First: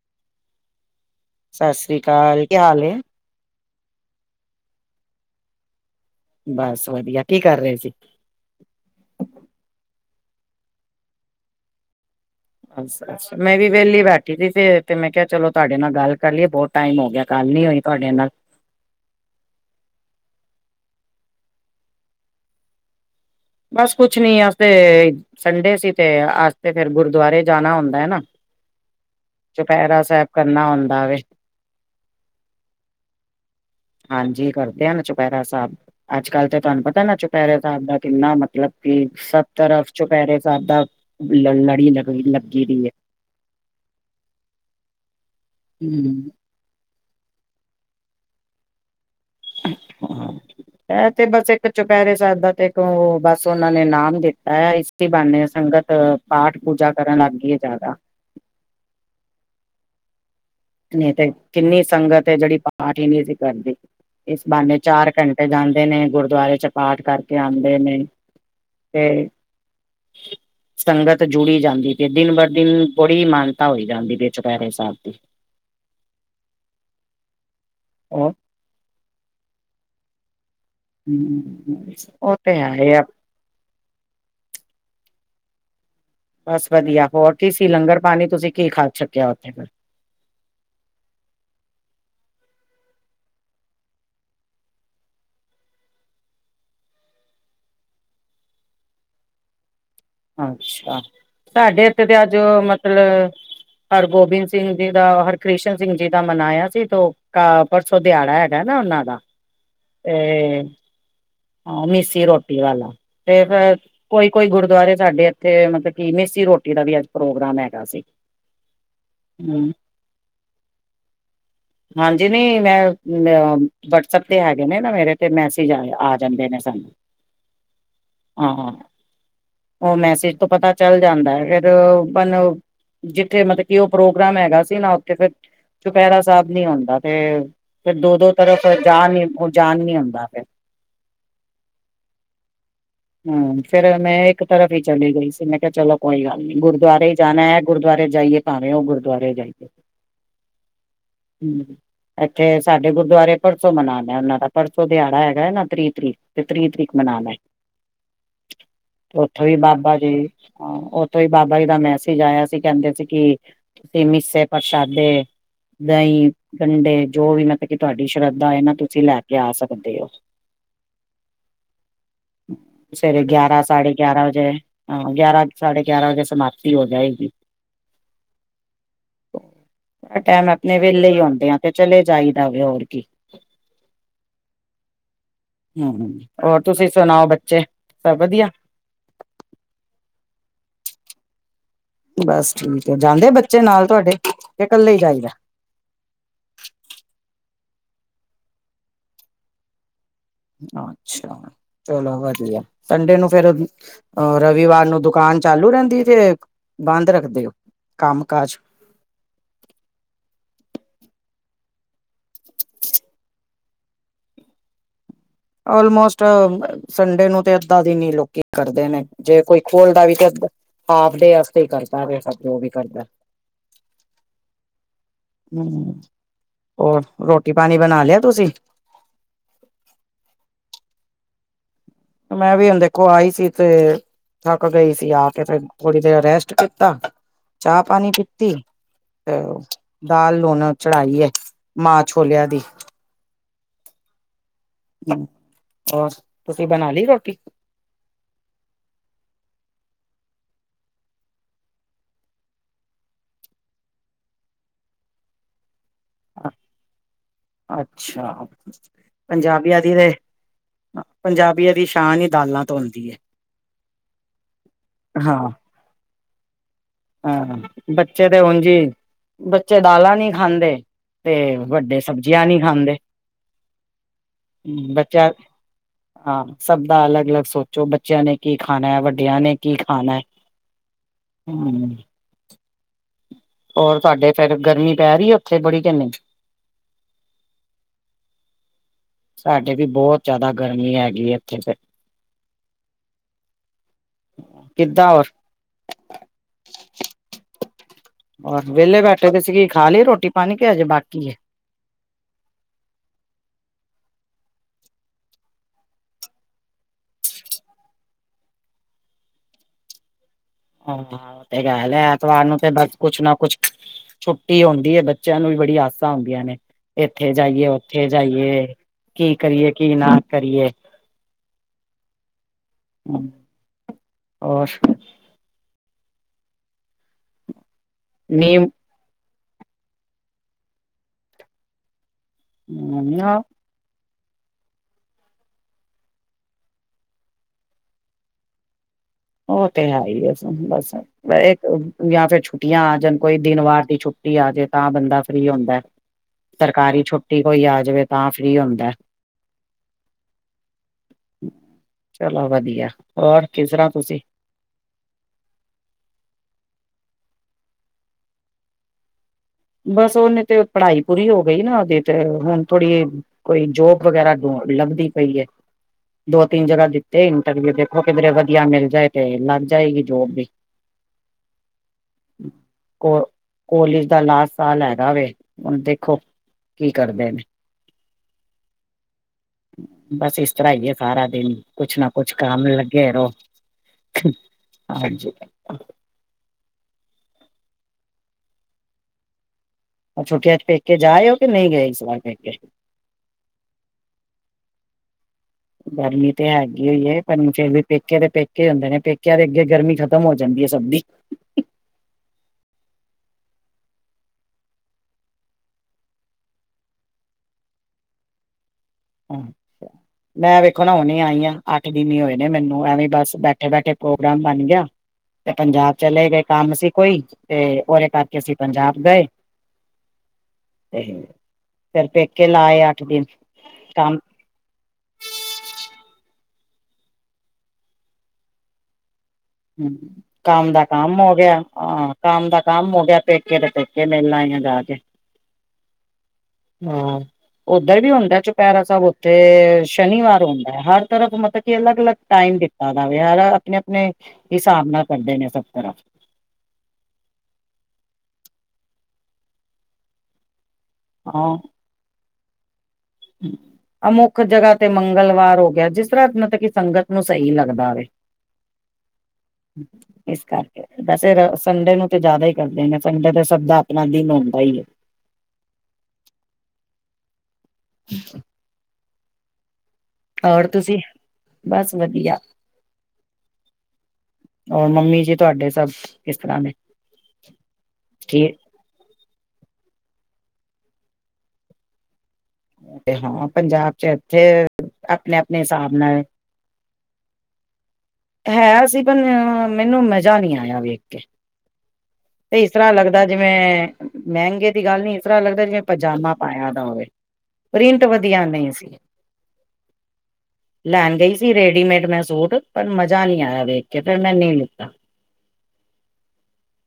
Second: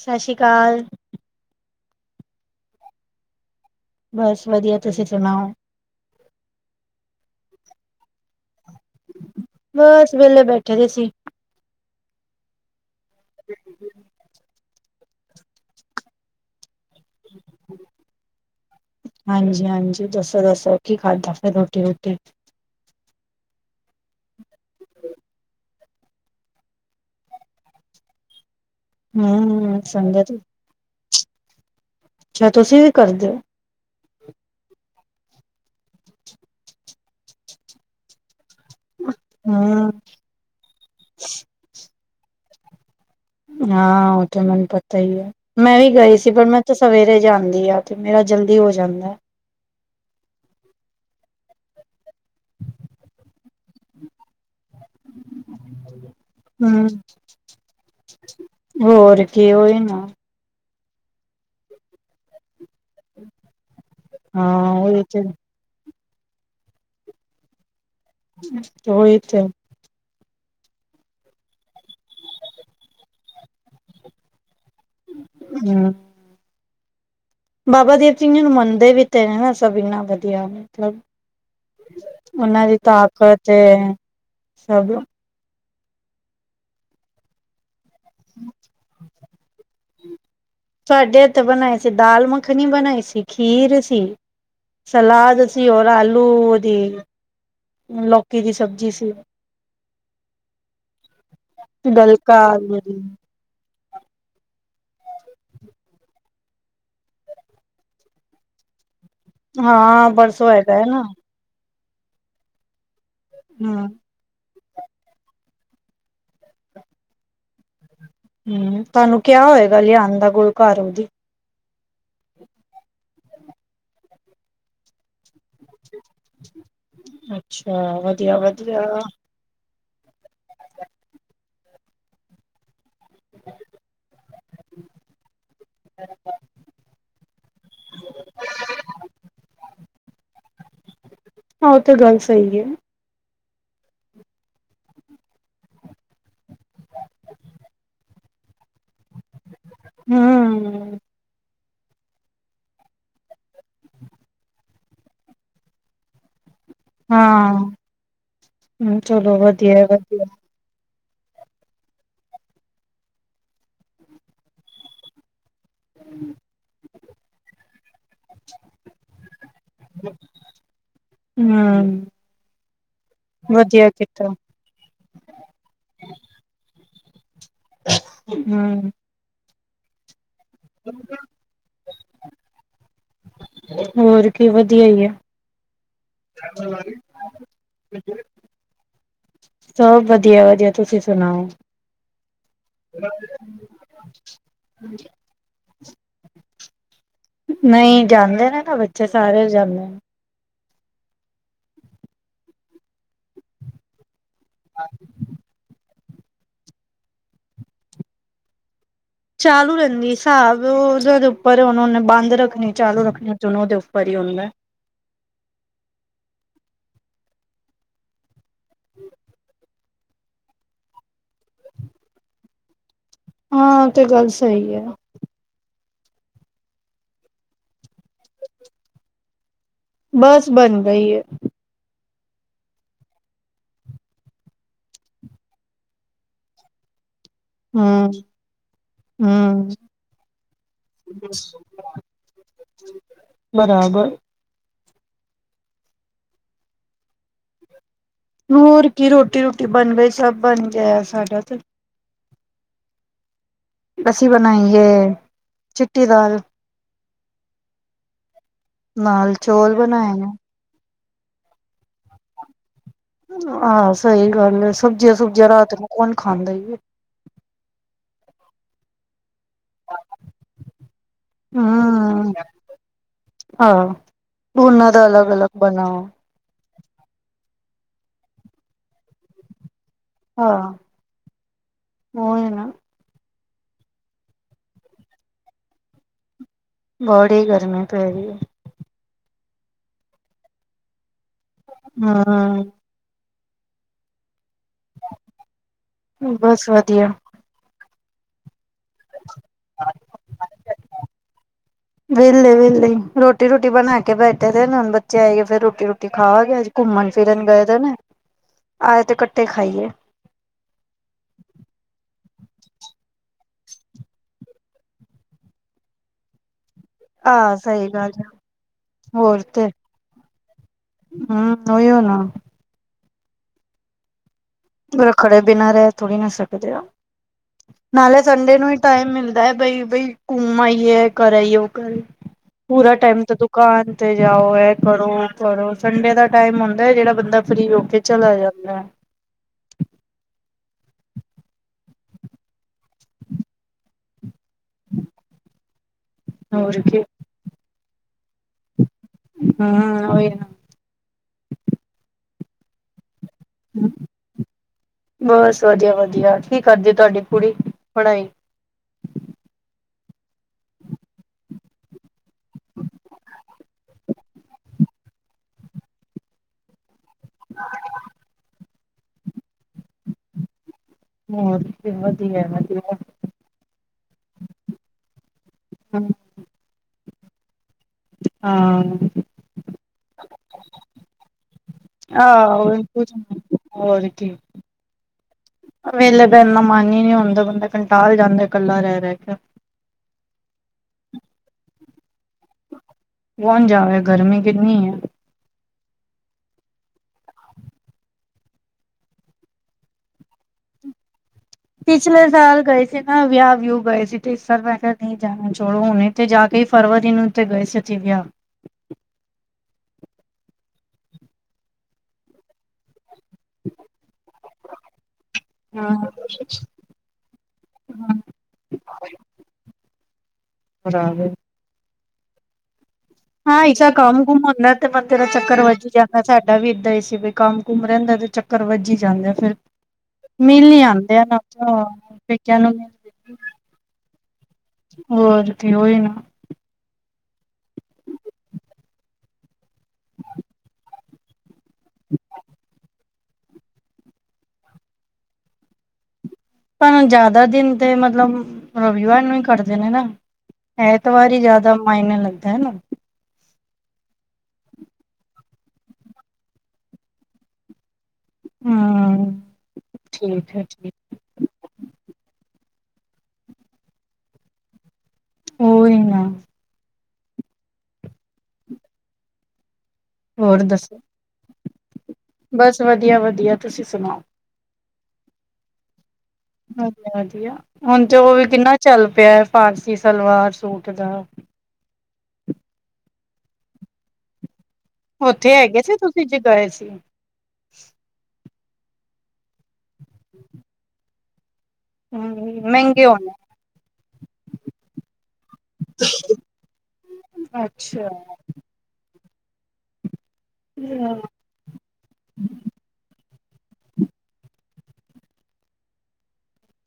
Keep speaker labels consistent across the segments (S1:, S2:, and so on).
S1: ਸਤਿ ਸ੍ਰੀ ਅਕਾਲ।
S2: ਸਤਿ ਸ੍ਰੀ ਅਕਾਲ, ਕੀ ਹਾਲ ਐ?
S1: ਬਸ ਵਧੀਆ, ਤੁਸੀਂ ਸੁਣਾਓ?
S2: ਬਸ ਵਧੀਆ, ਕੀ ਕਰ ਰਹੇ ਸੀ?
S1: ਬਸ ਵੇਲੇ ਬੈਠੇ ਦੇ ਸੀ।
S2: ਅੱਛਾ-ਅੱਛਾ, ਮੈਂ ਵੀ ਵਿਹਲੀ ਬੈਠੀ ਸੀ ਫੇਰ ਤੇ ਮੈਂ ਕਿਹਾ ਚਲੋ ਤੁਹਾਡੇ ਨਾਲ ਗੱਲ ਕਰ ਲਈਏ ਬਹੁਤ ਟਾਈਮ ਹੋ ਗਿਆ, ਗੱਲ ਨੀ ਹੋਈ ਤੁਹਾਡੇ ਨਾਲ
S1: ਹਾਂਜੀ-ਹਾਂਜੀ, ਦੱਸੋ-ਦੱਸੋ ਕੀ ਖਾਧਾ ਫਿਰ ਰੋਟੀ ਰੋਟੀ
S2: ਬਸ ਕੁਛ ਨੀ ਅ ਤੇ ਸੰਡੇ ਸੀ ਤੇ ਅੱਜ ਤੇ ਫਿਰ ਗੁਰਦੁਆਰੇ ਜਾਣਾ ਹੁੰਦਾ ਹੈ ਨਾ।
S1: ਹੂੰ,
S2: ਚੁਪਹਿਰਾ ਸਾਹਿਬ
S1: ਸੰਗਤ
S2: ਕਰਨਾ ਹੁੰਦਾ ਵ
S1: ਅੱਛਾ, ਤੁਸੀਂ ਵੀ ਕਰਦੇ ਹੋ?
S2: ਹਾਂਜੀ ਕਰਦੇ ਆ, ਨਾ ਚੁਪਹਿਰਾ ਸਾਹਿਬ ਅੱਜ-ਕੱਲ ਤੇ ਤੁਹਾਨੂੰ ਪਤਾ ਨਾ ਚੁਪਹਿਰੇ ਸਾਹਿਬ ਦਾ ਕਿੰਨਾਤ ਮਤਲਬ ਕਿ ਸਭ
S1: ਹੂੰ,
S2: ਤਰਫ ਚੁਪਹਿਰੇ ਸਾਹਿਬ ਦਾ ਲੜੀ ਲ- ਲੱਗੀ ਰਹੀ ਹੈ।
S1: ਹਾਂ। ਉਹ ਤੇ ਮੈਨੂੰ ਪਤਾ ਹੀ ਹੈ। ਮੈਂ ਵੀ ਗਈ
S2: ਹਮ
S1: ਸੀ ਪਰ ਮੈਂ ਤੇ ਸਵੇਰੇ ਜਾਂਦੀ ਆ ਤੇ ਮੇਰਾ ਜਲਦੀ ਹੋ ਜਾਂਦਾ।
S2: ਇਹ ਤੇ ਬਸ ਇੱਕ ਚੁ ਚੁਪਹਿਰੇ ਸਾਹਿਬ ਦਾ ਤੇ ਇੱਕ ਉਹ ਬਸ ਉਹਨਾਂ ਨੇ ਏ ਨਾਮ ਦਿੱਤਾ ਹੈ। ਇਸੀ ਬਾਹਨੇ ਸੰਗਤ ਪਾਠ-
S1: ਹੂੰ,
S2: ਪੂਜਾ ਕਰਨ ਲੱਗ ਗਈ ਏ ਜ਼ਿਆਦਾ
S1: ਹੋਰ ਕੀ ਹੋਹੀ ਨਾ।
S2: ਨਹੀਂ ਤੇ ਕਿੰਨੀ ਸੰਗਤ ਹੈ। ਜਿਹੜੀ ਪਾਠ ਹੀ ਨਹੀਂ ਸੀ ਕਰਦੀ। ਇਸ
S1: ਹਾਂ
S2: ਬਾਨੇ
S1: ਉਹੀ
S2: ਚਾਰ
S1: ਤੇ
S2: ਘੰਟੇ ਜਾਂਦੇ ਨੇ ਗੁਰਦੁਆਰੇ ਚ ਪਾਠ ਕਰਕੇ ਆਉਂਦੇ ਨੇ।
S1: ਉਹੀ ਤੇ
S2: [inaudible] ਸੰਗਤ ਜੁੜੀ ਜਾਂਦੀ ਪਈ ਦਿਨ ਬਰ ਦਿਨ ਬੜੀ ਮਾਨਤਾ ਹੋਈ ਜਾਂਦੀ ਪਈ ਚੁਪਹਿਰੇ ਸਾਹਿਬ ਦੀ।
S1: ਹਮ। ਬਾਬਾ ਦੀਪ
S2: ਉਹ
S1: ਸਿੰਘ ਜੀ ਨੂੰ ਮੰਨਦੇ ਵੀ ਤੇ ਸਭ ਇੰਨਾ ਵਧੀਆ।
S2: ਹਮ ਉਹ ਤੇ
S1: ਉਹਨਾਂ
S2: ਹੈ
S1: ਦੀ
S2: ਹੀ ਆ।
S1: ਤਾਕਤ, ਸਭ
S2: ਬਸ ਵਧੀਆ ਹੋਰ ਕੀ ਸੀ ਲੰਗਰ ਪਾਣੀ ਤੁਸੀਂ ਕੀ ਖਾ ਸਕੱਕਿਆ। ਉਥੇ ਫਿਰ?
S1: ਸਾਡੇ ਏਥੇ ਬਣਾਏ ਸੀ ਦਾਲ- ਮੱਖਣੀ ਬਣਾਈ ਸੀ। ਖੀਰ ਸੀ। ਸਲਾਦ। ਅਸੀਂ ਹੋਰ ਆਲੂ ਉਹਦੀ ਲੋਕੀ ਦੀ ਸਬਜ਼ੀ ਸੀ।
S2: ਅੱਛਾ ਆ ਸਾਡੇ ਇੱਥੇ ਤੇ ਅੱਜ
S1: ਗਲਕਾ ਆਲੂ ਦੀ
S2: ਮਤਲਬ ਹਰਗੋਬਿੰਦ ਸਿੰਘ ਸਿੰਘ ਜੀ ਦਾ ਹਰਿਕ੍ਰਿਸ਼ਨ ਸਿੰਘ ਜੀ ਦਾ ਮਨਾਇਆ ਸੀ ਤੋਂ ਪਰਸੋਂ ਦਿਹਾੜਾ ਹੈਗਾ ਨਾ ਉਹਨਾਂ ਦਾ
S1: ਹਾਂ। ਪਰਸੋਂ ਹੈਗਾ ਹੈ ਨਾ।
S2: ਹਾਂ। ਮੀਸੀ ਰੋਟੀ ਵਾਲਾ ਤੇ ਫਿਰ
S1: ਹਮ
S2: ਕੋਈ- ਕੋਈ ਗੁਰਦ ਦੁਆਰੇ ਸਾਡੇ ਇੱਥੇ ਮਤਲਬ ਕਿ ਮੀਸੀ ਰੋਟੀ ਦਾ ਵੀ ਅੱਜ ਪ੍ਰੋਗਰਾਮ ਹੈਗਾ ਸੀ।
S1: ਹਮ। ਤੁਹਾਨੂੰ ਕਿਆ
S2: ਹਮ
S1: ਹੋਏਗਾ ਲਿਆਉਣ ਦਾ ਗੁਰੂ ਘਰੋਂ ਦੀ
S2: ਹਾਂਜੀ। ਨਹੀਂ ਮੈਂ- ਮੈ ਵਟਸਐਪ ਤੇ ਹੈਗੇ ਨੇ ਨਾ ਮੇਰੇ ਤੇ ਮੈਸੇਜ ਆਯਾ ਆ। ਜਾਂਦੇ ਨੇ ਸਾਨੂੰ
S1: ਅੱਛਾ। ਵਧੀਆ-
S2: ਹਾਂ
S1: ਵਧੀਆ
S2: ਉਹ ਮੈਸੇਜ ਤੋਂ ਪਤਾ ਚੱਲ ਜਾਂਦਾ। ਫਿਰ ਬਣ ਜਿੱਥੇ ਮਤਲਬ ਕਿ ਉਹ ਪ੍ਰੋਗਰਾਮ ਹੈਗਾ ਸੀ। ਨਾ ਉੱਥੇ ਫਿਰ ਚੁਪਹਿਰਾ ਸਾਹਿਬ ਨੀ ਔਂਦਾ ਤੇ ਫਿਰ ਦੋ- ਦੋ ਤਰਫ ਜਾਣ ਨੀ, ਜਾਣ ਨੀ ਹੁੰਦਾ। ਫਿਰ
S1: ਹਾਂ, ਤੇ ਗੱਲ ਸਹੀ ਹੈ।
S2: ਹਮ ।ਫੇਰ ਮੈਂ ਇੱਕ ਤਰਫ ਹੀ ਚਲੀ ਗਈ ਮੈਂ ਕਿਹਾ ਚਲੋ ਕੋਈ ਗੱਲ ਨੀ ਗੁਰਦੁਆਰੇ ਹੀ ਜਾਣਾ ਹੈ। ਗੁਰਦੁਆਰੇ ਜਾਈਏ। ਪਾਵੇ ਉਹ ਗੁਰਦੁਆਰੇ ਜਾਈਏ।
S1: ਹਮ
S2: ਹਮ। ਇੱਥੇ ਸਾਡੇ ਗੁਰਦੁਆਰੇ ਪਰਸੋਂ ਮਨਾਨਾ ਉਹਨਾਂ ਦਾ ਪਰਸੋਂ ਦਿਹਾੜਾ ਹੈਗਾ ਨਾ ਤਰੀਹ ਤਰੀਕ। ਤਰੀਹ ਤਰੀਕ ਮਨਾਣਾ।
S1: ਹਾਂ
S2: ਤੇ
S1: ਚਲੋ
S2: ਉੱਥੋਂ ਵੀ
S1: ਵਧੀਆ
S2: ਬਾਬਾ ਜੀ
S1: ਵਧੀਆ
S2: ਉ ਓਥੋਂ ਹੀ ਬਾਬਾ ਜੀ ਦਾ ਮੈਸੇਜ ਆਇਆ ਸੀ ਕਹਿੰਦੇ ਸੀ ਕਿ, ਤੁਸੀਂ ਮਿੱਸੇ ਪ੍ਰਸ਼ਾਦੇ ਦਹੀਂ ਗੰਡੇ ਜੋ ਵੀ ਮਤਲਬ ਕਿ ਤੁਹਾਡੀ ਸ਼ਰਧਾ ਇਹ ਨਾ ਤੁਸੀਂ ਲੈ ਕੇ ਆ ਸਕਦੇ ਹੋ। [inaudible]
S1: ਹਮ।
S2: ਸਵੇਰੇ ਗਿਆਰਾਂ-
S1: ਵਧੀਆ
S2: ਸਾਢੇ ਗਿਆਰਾਂ
S1: ਕੀਤਾ
S2: ਵਜੇ ਹਾਂ ਗਿਆਰਾਂ- ਸਾਢੇ ਗਿਆਰਾਂ ਵਜੇ ਸਮਾਪਤੀ ਹੋ ਜਾਏਗੀ।
S1: ਹਮ।
S2: ਪਰ ਟਾਈਮ ਆਪਣੇ ਵਿਹਲੇ ਹੀ ਆਉਂਦੇ ਆ ਤੇ ਚਲੇ ਜਾਈਦਾ ਵੇ ਹੋਰ ਕੀ।
S1: ਹੋਰ ਕੀ ਵਧੀਆ ਇਹੇ।
S2: ਹਮ ਹੋਰ ਤੁਸੀਂ ਸੁਣਾਓ ਬੱਚੇ ਸਭ ਵਧੀਆ
S1: ਸਭ ਵਧੀਆ -ਵਧੀਆ ਤੁਸੀਂ ਸੁਣਾਓ?
S2: ਬਸ ਠੀਕ ਹੈ। ਜਾਂਦੇ ਬੱਚੇ ਨਾਲ ਤੁਹਾਡੇ, ਕੇ ਕੱਲੇ ਹੀ ਜਾਈਦਾ।
S1: ਨਹੀਂ, ਜਾਂਦੇ ਨੇ ਨਾ ਬੱਚੇ ਸਾਰੇ ਜਾਂਦੇ ਨੇ।
S2: ਅੱਛਾ। ਚਲੋ ਵਧੀਆ। ਸੰਡੇ ਨੂੰ ਫੇਰ ਅ ਰਵੀਵਾਰ ਨੂੰ ਦੁਕਾਨ ਚਾਲੂ ਰਹਿੰਦੀ ਏ। ਤੇ ਬੰਦ ਰੱਖਦੇ ਹੋ। ਕੰਮ -ਕਾਜ
S1: ਚਾਲੂ ਰਹਿੰਦੀ ਹਿਸਾਬ ਉਹ ਓਨਾ ਦੇ ਉੱਪਰ ਏ, ਹੁਣ ਓਨੇ ਬੰਦ ਰੱਖਨੀ, ਚਾਲੂ ਰੱਖਨੀ ਏ ਚਲੋ ਓਹਦੇ ਉੱਪਰ ਹਿਏ। ਕਿ ਹੋਂਦਾ।
S2: ਆਲਮੋਸਟ ਸੰਡੇ ਨੂੰ ਤੇ ਅੱਧਾ ਦਿਨ ਈ ਲੋਕੀ ਕਰਦੇ ਨੇ ਜੇ ਕੋਈ ਬੋਲ ਦਾ ਵੀ [unintelligible] ਹਾਫ ਡੇ ਆਸਤੇ ਈ ਕਰਦਾ ਵੇਦਾ ਜੋ ਵੀ ਕਰਦਾ।
S1: ਹਾਂ ਤੇ ਗੱਲ ਸਈ ਏ ਨਾ।
S2: ਹੋਰ ਰੋਟੀ-ਪਾਣੀ ਬਣਾ ਲਿਆ ਤੁਸੀਂ।
S1: ਬਸ ਬਣ ਗਈ ਏ।
S2: ਮੈਂ ਵੀ ਹੁਣ ਦੇਖੋ ਆਈ ਸੀ ਤੇ ਥੱਕ ਗਈ ਸੀ ਆ ਕੇ ਫਿਰ ਥੋੜੀ ਦੇਰ ਰੈਸਟ ਕੀਤਾ
S1: ਹਮ
S2: ਚਾਹ-ਪਾਣੀ ਪੀਤੀ। ਤੇ
S1: ਹਮ
S2: ਦਾਲ ਹੁਣ ਚੜਾਈ ਐ ਮਾਂ ਛੋਲਿਆਂ ਦੀ।
S1: ਬਰਾਬਰ।
S2: ਹੂੰ ਓਰ ਤੁਸੀਂ ਬਣਾ ਲਈ ਰੋਟੀ।
S1: ਹੋਰ ਕੀ ਰੋਟੀ- ਰੁਟੀ ਬਣ ਗਈ ਸਬ ਬਣ ਗਿਆ ਸਾਡਾ ਤੇ ਅੱਸੀ ਬਣਾਈਏ ਚਿੱਟੀ ਦਾਲ।
S2: ਅੱਛਾ
S1: ਨਾਲ
S2: ਪੰਜਾਬੀ
S1: ਚੌਲ
S2: ਆਦਿ ਦੇ
S1: ਬਣਾਏ ਨੇ।
S2: ਪੰਜਾਬੀਆਂ ਦੀ ਸ਼ਾਨ ਈ ਦਾਲਾਂ। ਤੋਂ ਹੁੰਦੀ ਹੈ
S1: ਆਹ ਸਈ ਗੱਲ ਐ, ਸਬਜ਼ੀਆਂ-ਸੁਬਜ਼ੀਆਂ
S2: ਹਾਂ
S1: ਰਾਤ ਨੂੰ ਕੌਣ ਖਾਂਦਾ ਈ ਨਈ।
S2: ਹਾਂ ਬੱਚੇ ਤੇ ਓਂਜ ਈ। ਬੱਚੇ ਦਾਲਾਂ ਨੀ ਖਾਂਦੇ ਤੇ ਵੱਡੇ ਸਬਜ਼ੀਆਂ ਨੀ ਖਾਂਦੇ।
S1: ਓਨਾ ਦਾ ਅਲੱਗ-ਅਲੱਗ ਬਣਾਓ।
S2: ਸਬ ਦਾ ਅਲੱਗ-ਅਲੱਗ ਸੋਚੋ, ਬੱਚਿਆਂ ਨੇ ਕੀ ਖਾਣਾ ਐ, ਵੱਡਿਆਂ ਨੇ ਕੀ ਆਣਾ ਹੂੰ।
S1: ਓਈ ਨਾ।
S2: ਓਰ ਤੁਆਡੇ ਫਿਰ ਗਰਮੀ ਪੈ ਰਈ ਉੱਥੇ ਬੜੀ ਕੇ ਨਈ।
S1: ਬੜੀ ਗਰਮੀ ਪੈ ਰੀ ਐ।
S2: ਸਾਡੇ ਵੀ ਬਹੁਤ ਜਿਆਦਾ ਗਰਮੀ ਹੈਗੀ ਏ ਇੱਥੇ ਤੇ।
S1: ਹੂੰ।
S2: ਕਿੱਦਾਂ ਹੋਰ
S1: ਬਸ ਵਦੀਆ।
S2: ਓਰ ਵਿਹਲੇ ਬੈਠੇ ਤੇ ਸੀ ਗੀ ਖਾ ਲਈ ਰੋਟੀ-ਪਾਣੀ ਕੇ ਅਜੇ ਬਾਕੀ ਏ।
S1: ਵਿਹਲੇ-ਵਿਹਲੇ ਰੋਟੀ ਰੂਟੀ ਬਣਾ ਕੇ ਬੈਠੇ ਦੇ ਨੇ ਹੁਣ ਬੱਚੇ ਆਏ ਫਿਰ ਰੋਟੀ-ਰੁਟੀ ਖਾ ਗਏ ਅਜ ਘੁੰਮਣ ਫਿਰਨ ਗਏ ਦੇ ਨੇ ਆਏ ਤੇ ਕੱਠੇ ਖਾਈਏ।
S2: ਹਾਂ, ਤੇ ਗੱਲ ਐਤਵਾਰ ਨੂੰ ਤੇ ਬਸ ਕੁਛ ਨਾ ਕੁਛ ਛੁੱਟੀ ਹੋਂਦੀ ਏ ਬੱਚਿਆਂ ਨੂੰ ਵੀ ਬੜੀ ਆਸਾਂ ਹੂਂਦੀਆਂ ਨੇ। ਇੱਥੇ
S1: ਆਹ
S2: ਜਾਈਏ,
S1: ਸਹੀ
S2: ਉੱਥੇ
S1: ਗੱਲ ਹੈ
S2: ਜਾਈਏ ਕੀ
S1: ਹੋਰ
S2: ਕਰੀਏ, ਕੀ ਨਾ ਕਰੀਏ।
S1: ਤਾ ਓਹੀਓ ਨਾ।
S2: ਹੂੰ।
S1: ਖੜੇ ਬਿਨਾਂ ਰੈ ਥੋੜੀ ਨਾ ਸਕਦੇ ਆ, ਨਾਲੇ ਸੰਡੇ
S2: ਨੀਮ
S1: ਨੂੰ ਈ ਟਾਇਮ ਏ ਬਈ-ਬਈ ਘੁੰਮ ਆਈਏ, ਕਰ ਆਈਏ ਉਹ ਕਰ ਪੂਰਾ ਟਾਈਮ ਤਾਂ
S2: ਹ
S1: ਦੁਕਾਨ ਤੇ ਜਾਓ ਇਹ ਕਰੋ ਓਹ ਕਰੋ ਸੰਡੇ ਦਾ ਟਾਈਮ ਹੁੰਦਾ ਜਿਹੜਾ ਬੰਦਾ ਫ੍ਰੀ ਹੋ ਕੇ ਚਲਾ ਜਾਂਦਾ।
S2: ਉਹ ਤੇ ਹੈ ਈ ਸਬ ਬਸ ਯਾ ਫਿਰ ਛੁੱਟੀਆਂ ਆ ਜਾਣ ਕੋਈ ਦਿਨ ਵਾਰ ਦੀ ਛੁੱਟੀ ਛੁੱਟੀ ਆਜੇ ਤਾਂ ਬੰਦਾ ਫ੍ਰੀ ਹੁੰਦਾ।
S1: ਹੋਰ ਕੀ
S2: ਸਰਕਾਰੀ ਛੁੱਟੀ ਕੋਈ ਆ ਜਾਵੇ ਤਾਂ ਫੀ੍ ਹੁੰਦਾ।
S1: ਹਾਂ ਓਈ ਆ।
S2: ਵਦੀਆ, ਹੋਰ ਕਿਸ ਤਰ੍ਹਾਂ ਤੁਸੀਂ
S1: ਬਸ ਵਦੀਆ-ਵਦੀਆ ਕੀ ਕਰਦੇ ਤੁਹਾਡੀ ਕੁੜੀ ਪੜਾਈ।
S2: ਬਸ ਉਹਨੇ ਤੇ ਪੜ੍ਹਾਈ ਪੂਰੀ ਹੋ ਗਈ ਨਾ ਉਹਦੀ ਤੇ ਹੁਣ ਥੋੜੀ ਕੋਈ ਜੋਬ ਵਗੈਰਾ ਢੁੰਢ ਲੱਬਦੀ ਪਈ ਏ ਦੋ-ਤਿੰਨ ਜਗਾਂ ਦਿੱ ਤੇ ਇੰਟਰਵਿਊ ਦੇਖੋ ਕਿਧਰੇ ਵਦੀਆ ਮਿਲ ਜਾਏ ਤੇ ਲੱਗ ਜਾਏਗੀ ਜੋਬ ਵੀ।
S1: ਹੋਰ ਕੀ ਵਧੀਆ ਵਧੀਆ
S2: ਕਾਲਜ ਦਾ ਨਾ ਲੈਗਾ ਵਵੇ ਹੁਣ ਦੇਖੋ ਕੀ ਕਰਦੇ ਨੇ।
S1: ਹਾਂ।
S2: ਬਸ ਇਸ ਤਰ੍ਹਾਂ ਹੀ ਹੈ ਸਾਰਾ ਦਿਨ ਕੁਛ ਨਾ ਕੁਛ ਕੰਮ
S1: ਆਹੋ
S2: ਲੱਗੇ
S1: ਕੁਝ
S2: ਰਹੋ।
S1: ਨੀ। ਹੋਰ ਕਿ
S2: ਹਾਂਜੀ
S1: ਵੇਲੇ ਬੈਨ ਦਾ ਇੰਨਾ ਮਨ ਹੀ ਨੀ ਹੁੱਦਾ ਬੰਦਾ ਕੰਟਾਲ ਜਾਂਦੇ ਕੱਲਾ ਰਹਿ ਰਹਿ ਕੇ।
S2: ਛੁੱਟੀਆਂ ਚ ਫਿਰ ਪੇਕੇ ਜਾਏ ਹੋ ਕੇ ਨਹੀਂ ਗਏ ਇਸ ਵਾਰ ਫ
S1: ਕੌਣ ਜਾਵੇ ਗਰਮੀ ਕਿੰਨੀ ਹੈ।
S2: ਗਰਮੀ ਤੇ ਹੈਗੀ ਏ ਪਰ ਪੇਕੇ ਦੇ ਪੇਕੇ ਹੁੰਦੇ ਨੇ ਪੇਕਿਆਂ ਦੇ ਅੱਗੇ ਗਰਮੀ ਖਤਮ ਹੋ ਜਾਂਦੀ ਹੈ। ਸਬਦੀ
S1: ਪਿਛਲੇ ਸਾਲ ਗਏ ਸੀ ਨਾ ਵਿਆਹ ਵਿਊਹ ਗਏ ਸੀ ਤੇ ਇਸ ਸ ਮੈਂ ਕਿਹਾ ਨਹੀਂ ਜਾਣਾ ਚੋੜੋ ਹੁਣੇ ਤੇ ਜਾ ਕੇ ਫਰਵਰੀ ਨੂੰ ਤੇ ਗਏ ਸ ਵਿਆਹ
S2: ਮੈਂ ਵੇਖੋ ਨਾ ਹੁਣੀ ਆਈ ਆ ਅੱਠ ਦਿਨ ਹੀ ਹੋਏ ਨੇ ਮੈਨੂੰ ਐਵੇਂ ਬਸ ਬੈਠੇ ਬੈਠੇ ਪ੍ਰੋਗਰਾਮ ਬਣ ਗਿਆ। ਤੇ ਪੰਜਾਬ
S1: ਹਾਂ।
S2: ਚਲੇ ਗਏ ਕੰਮ ਸੀ ਕੋਈ ਤੇ ਉਹਦੇ ਕਰਕੇ ਅਸੀਂ ਪੰਜਾਬ ਗਏ
S1: ਖਰਾਬ ਹੈ।
S2: ਫਿਰ ਪੇਕੇ ਲਾਏ ਅੱਠ ਦਿਨ
S1: ਕੰਮ ਘੁੰਮਾਉਂਦਾ ਤੇ ਬੰਦੇ ਦਾ ਚੱਕਰ ਵੱਜ ਜਾਂਦਾ। ਤੁਹਾਡਾ ਵੀ ਏਦਾਂ ਹੀ ਸੀ ਕੰਮ ਕੁਮ ਰਹਿੰਦਾ ਤੇ ਚੱਕਰ ਵੱਜੀ ਹੀ ਜਾਂਦਾ।
S2: ਹੂ ਕੰਮ ਦਾ ਕੰਮ ਹੋ ਗਿਆ ਹਾਂ ਕੰਮ
S1: ਪੇਕਿਆਂ
S2: ਦਾ
S1: ਨੂੰ
S2: ਕੰਮ ਹੋ ਗਿਆ ਪੇਕੇ ਤੇ ਪੇਕੇ ਮੇਲਾ
S1: ਹੋਰ ਤੇ ਹੋਈ ਨਾ।
S2: ਹਾਂ। ਉੱਧਰ ਵੀ ਹੁੰਦਾ ਚੁਪੈਰਾ ਸਾਹਿਬ ਉੱਥੇ ਸ਼ਨੀਵਾਰ ਹੁੰਦਾ ਹੈ ਹਰ ਤਰਫ ਮਤਲਬ ਕਿ ਅਲੱਗ ਅਲੱਗ ਟਮ ਦਿੱਤਾ ਜਾਵੇ ਯਾਰ ਆਪਣੇ ਆਪਣੇ ਹਿਸਾਬ ਨਾਲ ਕਰਦੇ ਨੇ ਸਭ ਤਰਫ
S1: ਭ ਜ਼ਿਆਦਾ ਦਿਨ ਤੇ ਮਤਲਬ ਰਵੀਵਾਰ ਨੂੰ ਹੀ ਕੱਟਦੇ ਨੇ ਨਾ। ਐਤਵਾਰ ਜ਼ਿਆਦਾ ਮਾਇਨ ਲੱਗਦਾ ਹੈਨਾ।
S2: ਅਮੁੱਖ ਜਗਾ ਤੇ ਮੰਗਲਵਾਰ ਹੋ ਗਿਆ ਜਿਸ ਤਰ੍ਹਾਂ ਮਤਲਬ ਕਿ ਸੰਗਤ ਨੂੰ ਸਹੀ ਲੱਗਦਾ ਵਵੇ।
S1: ਹੂੰ
S2: ਇਸ
S1: ਠੀਕ ਹੈ
S2: ਕਰਕੇ
S1: ਠੀਕ
S2: ਵੈਸੇ ਸੰਡੇ ਨੂੰ ਤੇ ਜ਼ਿਆਦਾ ਹੀ ਕਰਦੇ ਨੇ ਸੰਗ ਤਾਂ ਸਭ ਦਾ ਆਪਣਾ ਦਿਨ ਹੁੰਦਾ ਹੀ ਹੈ।
S1: ਉਹੀ ਨਾ।
S2: [inaudible] ਹੋਰ ਤੁਸੀਂ ਬਸ ਵਧੀਆ
S1: ਬਸ ਵਧੀਆ ਵਧੀਆ ਤੁਸੀਂ ਸੁਣਾਓ।
S2: ਹੋਰ ਮੰਮੀ ਜੀ ਤੁਹਾਡੇ ਸਭ ਕਿਸ ਤਰ੍ਹਾਂ ਨੇ
S1: ਵਧੀਆ ਵਧੀਆ ਹੁਣ ਤੇ ਉਹ ਵੀ
S2: ਠੀਕ
S1: ਕਿੰਨਾ ਚੱਲ ਪਿਆ ਫਾਂਸੀ ਸਲਵਾਰ ਸੂਟ ਦਾ।
S2: ਤੇ ਹਾਂ ਪੰਜਾਬ ਚ ਇੱਥੇ ਆਪਣੇ
S1: ਉੱਥੇ
S2: ਆਪਣੇ
S1: ਹੈਗੇ
S2: ਹਿਸਾਬ
S1: ਸੀ
S2: ਨਾਲ
S1: ਤੁਸੀਂ ਜੇ ਗਏ ਸੀ।
S2: ਹੈ ਸੀ ਪਰ ਮੈਨੂੰ ਮਜ਼ਾ ਨਹੀਂ ਆਇਆ ਵੇਖ ਕੇ
S1: ਹੂ ।
S2: ਤੇ ਇਸ ਤਰ੍ਹਾਂ ਲੱਗਦਾ ਜਿਵੇਂ ਮਹਿੰਗੇ ਦੀ ਗੱਲ ਨੀ ਇਸ ਤਰ੍ਹਾਂ ਲੱਗਦਾ ਜਿਵੇਂ ਪਜਾਮਾ ਪਾਇਆ ਦਾ ਹੋਵੇ। ਪ੍ਰਿੰਟ
S1: ਅੱਛਾ
S2: ਵਧੀਆ ਨਹੀਂ ਸੀ। ਲੈਣ ਗਈ ਸੀ ਰੇਡੀਮੇਡ ਮੈਂ ਸੂਟ ਪਰ ਮਜ਼ਾ ਨਹੀਂ ਆਇਆ। ਇਹ ਵੇਖ ਕੇ ਮੈਂ ਨਹੀਂ ਲਿਤਾ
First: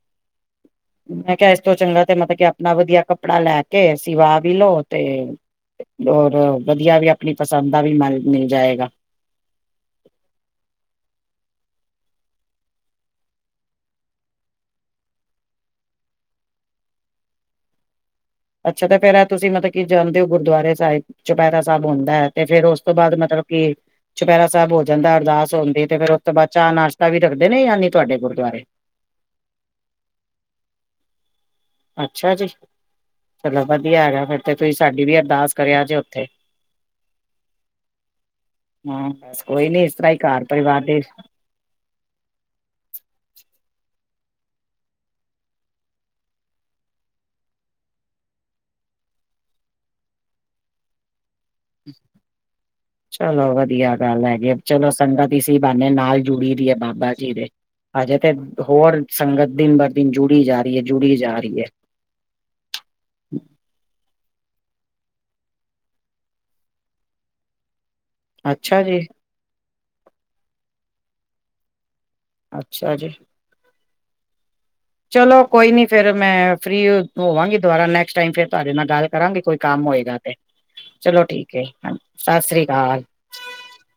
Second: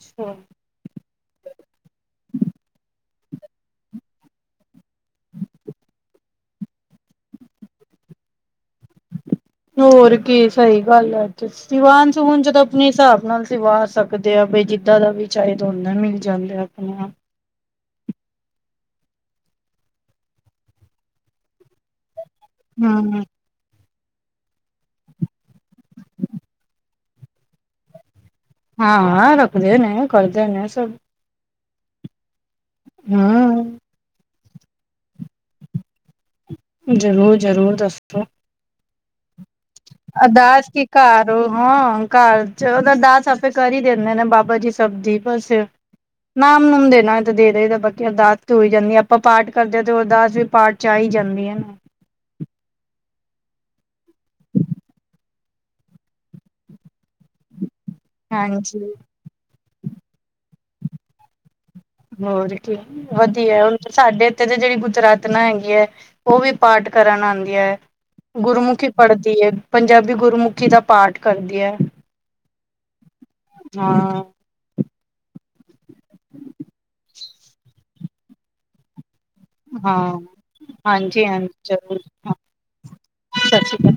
S1: ਅੱਛਾ।
S2: ਮੈਂ ਕਿਹਾ ਇਸ ਤੋਂ ਚੰਗਾ ਤੇ ਮਤਲਬ ਕਿ ਆਪਣਾ ਵਧੀਆ ਕੱਪੜਾ ਲੈ ਕੇ ਸਿਵਾ ਵੀ ਲੋਓ ਤੇ ਹੋਰ ਵਧੀਆ ਵੀ ਆਪਣੀ ਪਸੰਦ ਦਾ ਵੀ ਮ ਮਿਲ ਜਾਏਗਾ।
S1: ਹੋਰ ਕੀ ਸਹੀ ਗੱਲ ਹੈ ਅੱਜ। ਦੀਵਾਨ ਸਵਣ ਜਦੋਂ ਆਪਣੇ ਹਿਸਾਬ ਨਾਲ ਸਵਾਰ ਸਕਦੇ ਆ ਬ ਜਿੱਦਾਂ ਦਾ ਵੀ ਚੇਦ ਓਨਾ ਮਿਲ ਜਾਂਦਾ। ਆਪਣਾ।
S2: ਅੱਛਾ ਤੇ ਫੇਰ ਤੁਸੀਂ ਮਤਲਬ, ਕੀ ਜਾਂਦੇ ਹੋ ਗੁਰਦੁਆਰੇ ਸਾਹਿਬ ਚੁਪਹਿਰਾ ਸਾਹਿਬ ਹੁੰਦਾ ਹੈ। ਤੇ ਫੇਰ ਉਸ ਤੋਂ ਬਾਅਦ
S1: ਹੂੰ
S2: ਮਤਲਬ ਕਿ ਚੁਪਹਿਰਾ ਸਾਹਿਬ ਹੋ ਜਾਂਦਾ, ਅਰਦਾਸ ਹੁੰਦੀ ਤੇ ਫੇਰ ਉਸ ਤੋਂ ਬਾਅਦ ਚਾਅ ਨਾਸ਼ਤਾ ਵੀ ਰੱਖਦੇ ਨੇ ਯਾਨੀ ਤੁਹਾਡੇ ਕੋਲ
S1: ਹਾਂ ਰੱਖਦੇ ਨੇ ਕਰਦੇ ਨੇ ਸਭ
S2: ਅੱਛਾ ਜੀ ਚਲੋ
S1: ਹੂੰ
S2: ਵਧੀਆ ਹੈਗਾ, ਫਿਰ ਤੇ ਤੁਸੀਂ ਸਾਡੀ ਵੀ ਅਰਦਾਸ ਕਰਿਆ ਜੇ ਉੱਥੇ
S1: ਜ਼ਰੂਰ ਜ਼ਰੂਰ ਦੱਸੋ।
S2: ਹਾਂ। ਕੋਈ ਨੀ ਇਸ ਤਰ੍ਹਾਂ ਹੀ ਘਰ
S1: ਅਰਦਾਸ
S2: ਪਰਿਵਾਰ
S1: ਕੀ
S2: ਦੇ
S1: ਘਰ ਉਹ ਹਾਂ, ਘਰ ਚ ਉਹਦਾ ਦਾਸ ਆਪੇ ਕਰ ਹੀ ਦਿੰਦੇ ਨੇ ਬਾਬਾ ਜੀ ਸਬ ਦੀ ਬਸ ਨਾਮ ਨੂਮ ਦੇਣਾ ਤੇ ਦੇ ਦਈ ਤਾਂ ਬਾਕੀ ਅਰਦਾਸ ਚ ਹੋਈ ਜਾਂਦੀ ਹੈ, ਆਪਾਂ ਪਾਠ ਕਰਦੇ ਹਾਂ ਤੇ ਅਰਦਾਸ ਵੀ ਪਾਠ ਚ ਆ ਹੀ ਜਾਂਦੀ ਹੈ। ਨਾ
S2: [inaudible] ਚਲੋ ਵਧੀਆ ਗੱਲ ਹੈਗੀ, ਚਲੋ ਸੰਗਤ ਈਸੀ ਬਾਨੇ ਨਾਲ ਜੁੜੀ ਦੀ ਏ ਬਾਬਾ ਜੀ ਦੇ। ਹਜੇ ਤੇ
S1: ਹਾਂਜੀ
S2: ਹੋਰ ਸੰਗਤ ਦਿਨ ਬਰ ਦਿਨ ਜੂ
S1: ਹੋਰ ਕੀ ਵਧੀਆ ਏ, ਹੁਣ ਸਾਡੇ ਏਥੇ ਦੀ ਜਿਹੜੀ ਗੁਜਰਾਤਨਾ ਹੈਗੀ ਏ, ਔਹ ਵੀ ਪਾਠ ਕਰਨ ਆਂਦੀ ਏ।
S2: ਅੱਛਾ
S1: ਗੁਰਮੁਖੀ
S2: ਜੀ,
S1: ਪੜਦੀ ਏ, ਪੰਜਾਬੀ ਗੁਰਮੁਖੀ ਦਾ ਪਾਠ ਕਰਦੀ ਐ।
S2: ਅੱਛਾ ਜੀ।
S1: ਹਾਂ।
S2: ਚਲੋ ਕੋਈ ਨੀ, ਫੇਰ ਮੈਂ ਫਰੀ ਹੋਵਾਂਗੀ, ਦੁਬਾਰਾ ਨੈਕਸਟ ਟਾਈਮ ਫਿਰ ਤੁਹਾਡੇ ਨਾਲ ਗੱਲ ਕਰਾਂਗੀ, ਕੋਈ ਕੰਮ ਹੋਏਗਾ
S1: ਹਾਂ
S2: ਤੇ। ਚਲੋ
S1: ਹਾਂਜੀ ਹਾਂਜੀ
S2: ਠੀਕ ਏ,
S1: ਜ਼ਰੂਰ ਹਾਂ
S2: ਸਾਸਰੀ ਅਕਾਲ।
S1: ਸਤਿ ਸ਼੍ਰੀ ਅਕਾਲ